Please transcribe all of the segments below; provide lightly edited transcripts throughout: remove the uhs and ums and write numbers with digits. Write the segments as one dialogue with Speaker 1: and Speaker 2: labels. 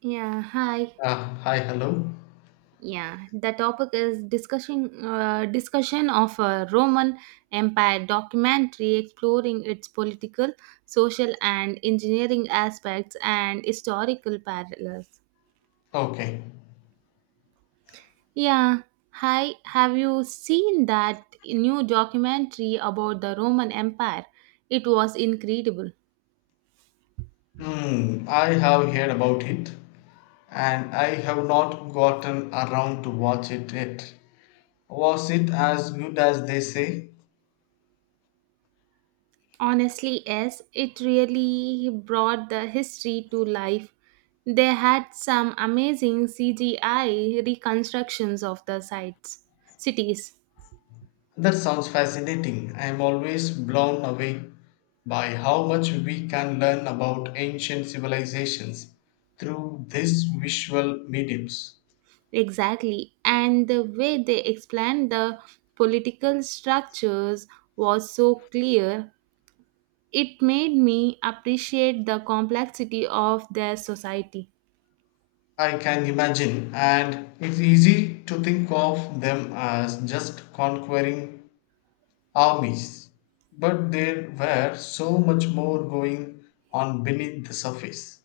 Speaker 1: Yeah, hi.
Speaker 2: Ah, hi, hello.
Speaker 1: Yeah, the topic is discussion of a Roman Empire documentary exploring its political, social, and engineering aspects and historical parallels.
Speaker 2: Okay.
Speaker 1: Yeah, hi. Have you seen that new documentary about the Roman Empire? It was incredible.
Speaker 2: Hmm, I have heard about it and I have not gotten around to watch it yet. Was it as good as they say?
Speaker 1: Honestly, yes, it really brought the history to life. They had some amazing CGI reconstructions of the sites, cities,
Speaker 2: That sounds fascinating. I am always blown away by how much we can learn about ancient civilizations through these visual mediums.
Speaker 1: exactly, and the way they explained the political structures was so clear. It made me appreciate the complexity of their society.
Speaker 2: I can imagine, and it's easy to think of them as just conquering armies, but there were so much more going on beneath the surface.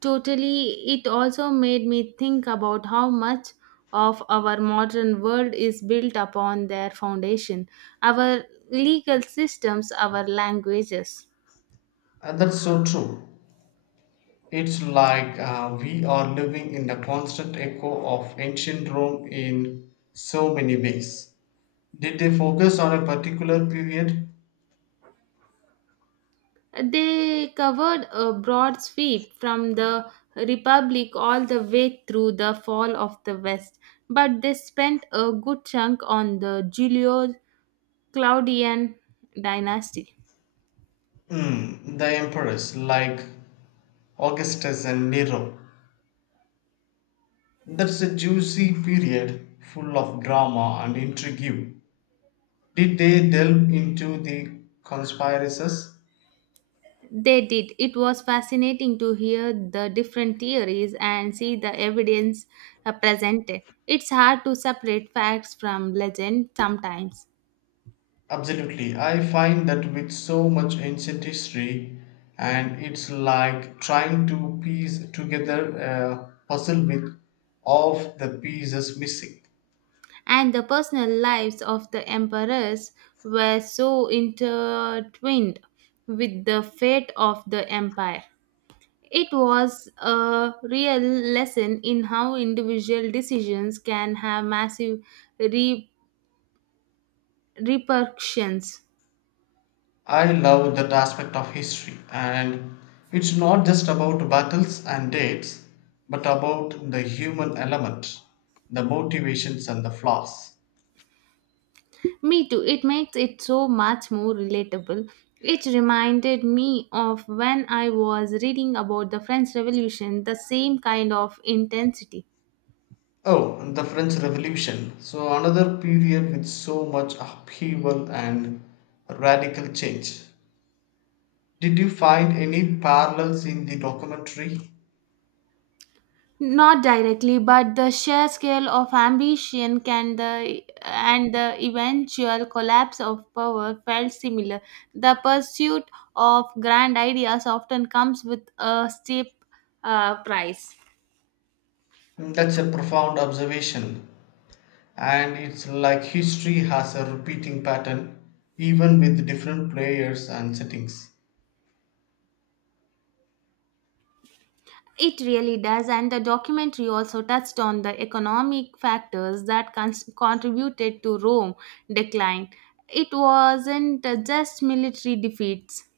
Speaker 1: Totally, it also made me think about how much of our modern world is built upon their foundation, our legal systems, our languages.
Speaker 2: And that's so true. It's like we are living in the constant echo of ancient Rome in so many ways. Did they focus on a particular period?
Speaker 1: They covered a broad sweep from the Republic all the way through the fall of the West, but they spent a good chunk on the Julio Claudian dynasty.
Speaker 2: Hmm, the emperors like Augustus and Nero. That's a juicy period full of drama and intrigue. Did they delve into the conspiracies?
Speaker 1: They did. It was fascinating to hear the different theories and see the evidence presented. It's hard to separate facts from legend sometimes.
Speaker 2: Absolutely. I find that with so much ancient history, and it's like trying to piece together a puzzle with all of the pieces missing.
Speaker 1: And the personal lives of the emperors were so intertwined with the fate of the empire. It was a real lesson in how individual decisions can have massive re- repercussions.
Speaker 2: I love that aspect of history, and it's not just about battles and dates, but about the human element, the motivations, and the flaws.
Speaker 1: Me too. It makes it so much more relatable. It reminded me of when I was reading about the French Revolution, the same kind of intensity.
Speaker 2: Oh, and the French Revolution. So, another period with so much upheaval and radical change. Did you find any parallels in the documentary?
Speaker 1: Not directly, but the sheer scale of ambition can the and the eventual collapse of power felt similar. The pursuit of grand ideas often comes with a steep price.
Speaker 2: That's a profound observation, and it's like history has a repeating pattern, even with different players and settings.
Speaker 1: It really does, and the documentary also touched on the economic factors that contributed to Rome decline. It wasn't just military defeats.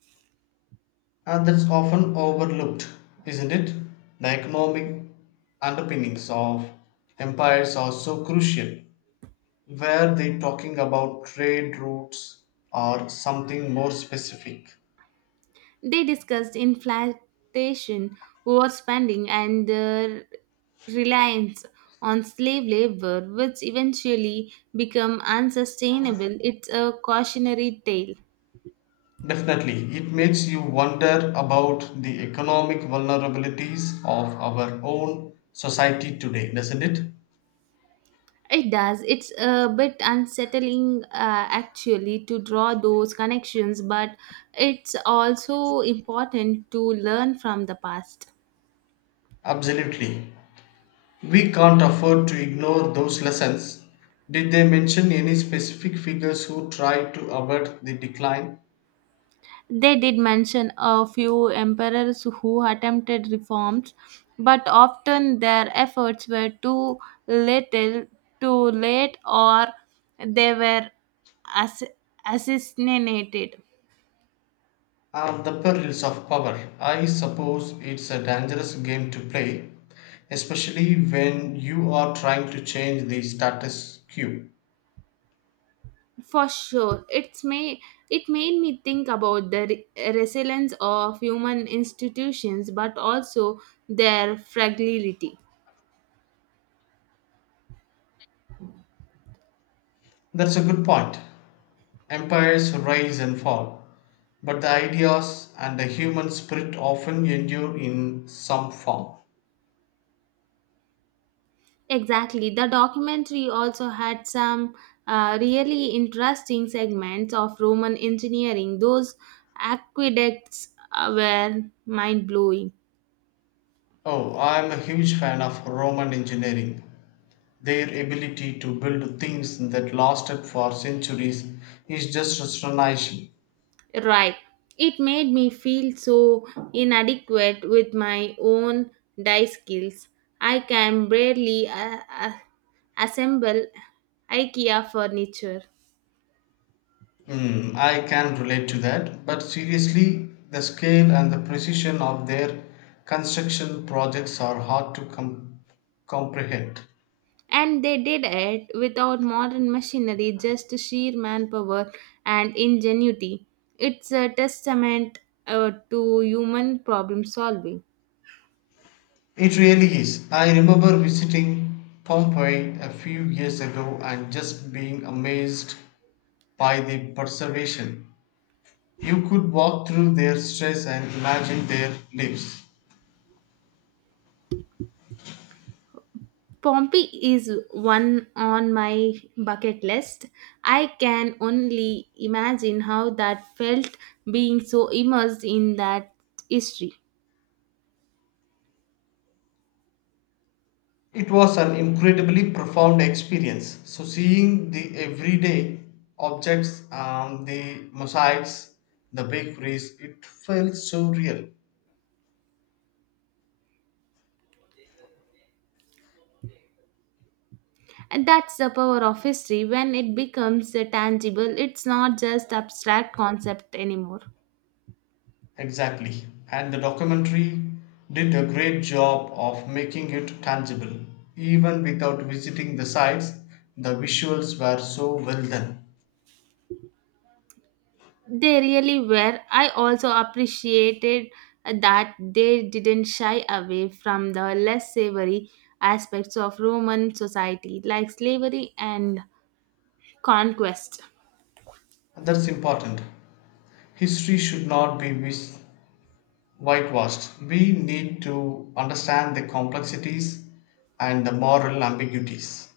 Speaker 2: And that's often overlooked, isn't it? The economic underpinnings of empires are so crucial. Were they talking about trade routes or something more specific?
Speaker 1: They discussed inflation, overspending, and the reliance on slave labor, which eventually become unsustainable. It's a cautionary tale.
Speaker 2: Definitely, it makes you wonder about the economic vulnerabilities of our own society today, doesn't it?
Speaker 1: It does. It's a bit unsettling, actually, to draw those connections, but it's also important to learn from the past.
Speaker 2: Absolutely. We can't afford to ignore those lessons. Did they mention any specific figures who tried to avert the decline
Speaker 1: They did mention a few emperors who attempted reforms, but often their efforts were too little, too late, or they were ass- assassinated.
Speaker 2: and the perils of power? I suppose it's a dangerous game to play, especially when you are trying to change the status quo.
Speaker 1: For sure, it's may it made me think about the resilience of human institutions, but also their fragility.
Speaker 2: That's a good point. Empires rise and fall, but the ideas and the human spirit often endure in some form.
Speaker 1: Exactly, the documentary also had some really interesting segments of Roman engineering. Those aqueducts were mind blowing.
Speaker 2: Oh, I'm a huge fan of Roman engineering. Their ability to build things that lasted for centuries is just astonishing.
Speaker 1: Right. It made me feel so inadequate with my own die skills. I can barely assemble IKEA furniture.
Speaker 2: Hmm, I can relate to that, but seriously, the scale and the precision of their construction projects are hard to comprehend.
Speaker 1: And they did it without modern machinery, just sheer manpower and ingenuity. It's a testament to human problem solving.
Speaker 2: It really is. I remember visiting Pompeii a few years ago and just being amazed by the preservation. You could walk through their stress and imagine their lives.
Speaker 1: Pompeii is one on my bucket list. I can only imagine how that felt being so immersed in that history.
Speaker 2: It was an incredibly profound experience. So, seeing the everyday objects, the mosaics, the bakeries, it felt so real.
Speaker 1: And that's the power of history. When it becomes tangible, it's not just abstract concept anymore.
Speaker 2: Exactly. And the documentary did a great job of making it tangible. Even without visiting the sites, the visuals were so well done.
Speaker 1: They really were. I also appreciated that they didn't shy away from the less savory aspects of Roman society like slavery and conquest.
Speaker 2: And that's important. History should not be whitewashed. We need to understand the complexities and the moral ambiguities.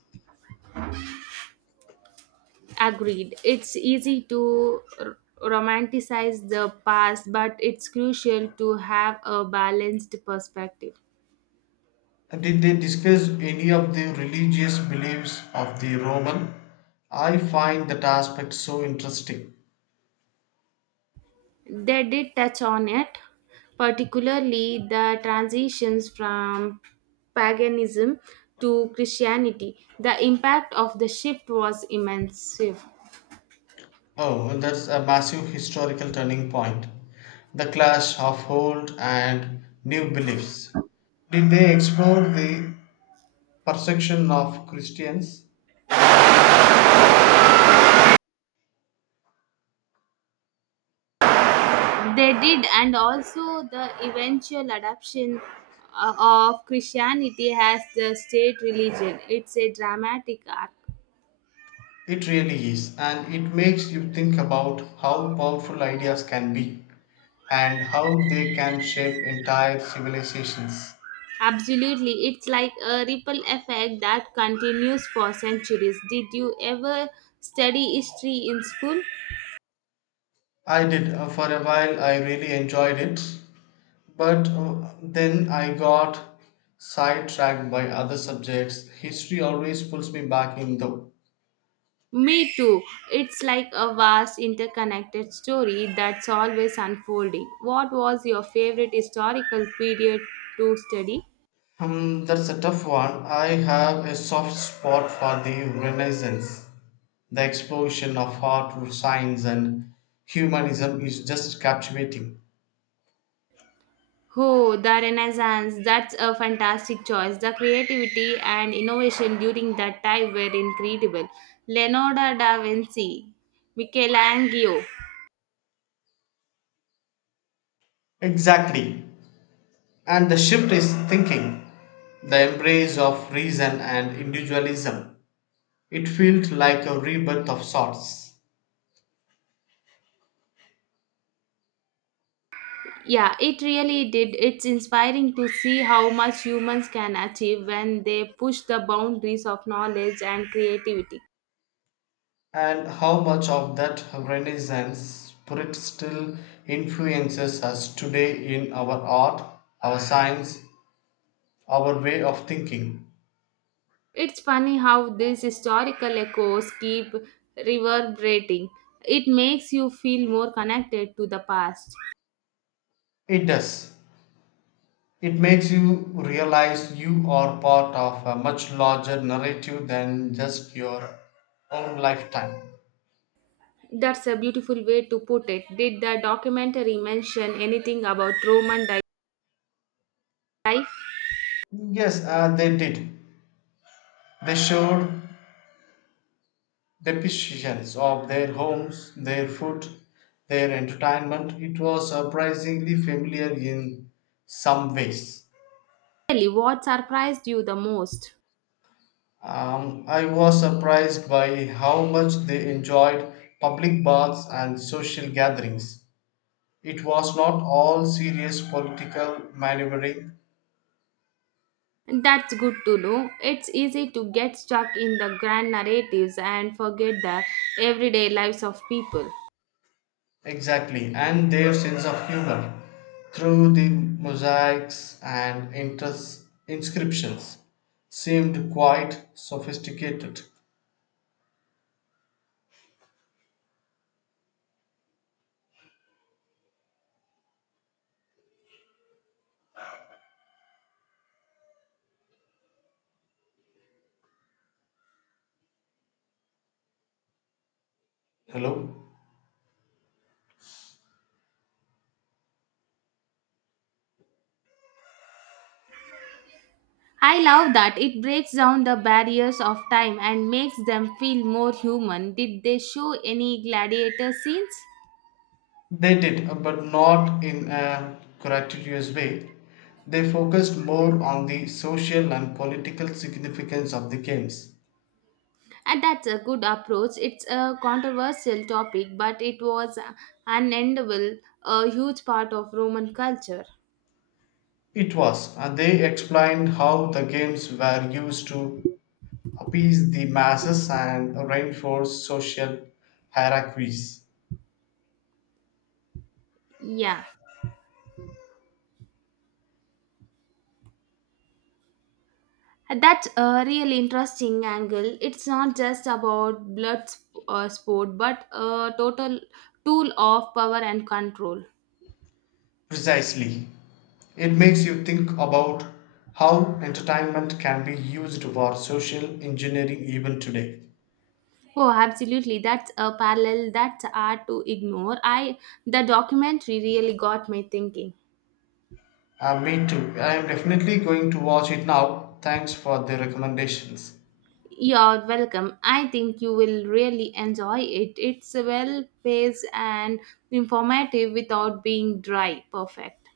Speaker 1: Agreed. It's easy to romanticize the past, but it's crucial to have a balanced perspective.
Speaker 2: Did they discuss any of the religious beliefs of the Roman? I find that aspect so interesting.
Speaker 1: They did touch on it, particularly the transitions from paganism to Christianity. The impact of the shift was immense. They
Speaker 2: Oh, that's a massive historical turning point. The clash of old and new beliefs. Did they explore the perception of Christians?
Speaker 1: did, and also the eventual adoption uh, of Christianity as the state religion. It's a dramatic arc.
Speaker 2: It really is, and it makes you think about how powerful ideas can be and how they can shape entire civilizations.
Speaker 1: Absolutely, it's like a ripple effect that continues for centuries. Did you ever study history in school?
Speaker 2: I did, for a while, I really enjoyed it. But then I got sidetracked by other subjects. History always pulls me back in though.
Speaker 1: Me too. It's like a vast interconnected story that's always unfolding. What was your favorite historical period to study?
Speaker 2: That's a tough one. I have a soft spot for the Renaissance. The explosion of art, science, and humanism is just captivating.
Speaker 1: Oh, the Renaissance. That's a fantastic choice. The creativity and innovation during that time were incredible. Leonardo da Vinci, Michelangelo,
Speaker 2: Exactly. And the shift is thinking, the embrace of reason and individualism. It felt like a rebirth of sorts.
Speaker 1: yeah, it really did. It's inspiring to see how much humans can achieve when they push the boundaries of knowledge and creativity.
Speaker 2: And how much of that Renaissance spirit still influences us today in our art, our science, our way of thinking?
Speaker 1: It's funny how these historical echoes keep reverberating. It makes you feel more connected to the past.
Speaker 2: It does. It makes you realize you are part of a much larger narrative than just your own lifetime.
Speaker 1: That's a beautiful way to put it. Did the documentary mention anything about Roman life?
Speaker 2: Yes, they did. They showed decisions of their homes, their food, their entertainment. It was surprisingly familiar in some ways.
Speaker 1: Really, what surprised you the most?
Speaker 2: I was surprised by how much they enjoyed public baths and social gatherings. It was not all serious political maneuvering,
Speaker 1: That's good to know. It's easy to get stuck in the grand narratives and forget the everyday lives of people.
Speaker 2: exactly, and their sense of humor through the mosaics and inscriptions seemed quite sophisticated. Hello?
Speaker 1: I love that it breaks down the barriers of time and makes them feel more human. Did they show any gladiator scenes?
Speaker 2: They did, but not in a gratuitous way. They focused more on the social and political significance of the games.
Speaker 1: And that's a good approach. It's a controversial topic, but it was unendable, a huge part of Roman culture.
Speaker 2: It was, they explained how the games were used to appease the masses and reinforce social hierarchies.
Speaker 1: Yeah. That's a real interesting angle. It's not just about sport, but a total tool of power and control.
Speaker 2: Precisely. It makes you think about how entertainment can be used for social engineering even today.
Speaker 1: Oh, absolutely. That's a parallel that's hard to ignore. I the documentary really got me thinking.
Speaker 2: Me too. I am definitely going to watch it now. Thanks for the recommendations.
Speaker 1: You're welcome. I think you will really enjoy it. It's well paced and informative without being dry. Perfect.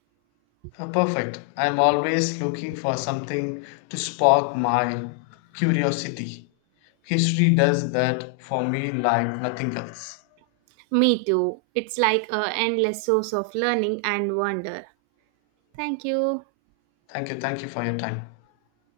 Speaker 2: Perfect. I am always looking for something to spark my curiosity. History does that for me like nothing else.
Speaker 1: Me too. It's like a endless source of learning and wonder. Thank you.
Speaker 2: Thank you. Thank you for your time.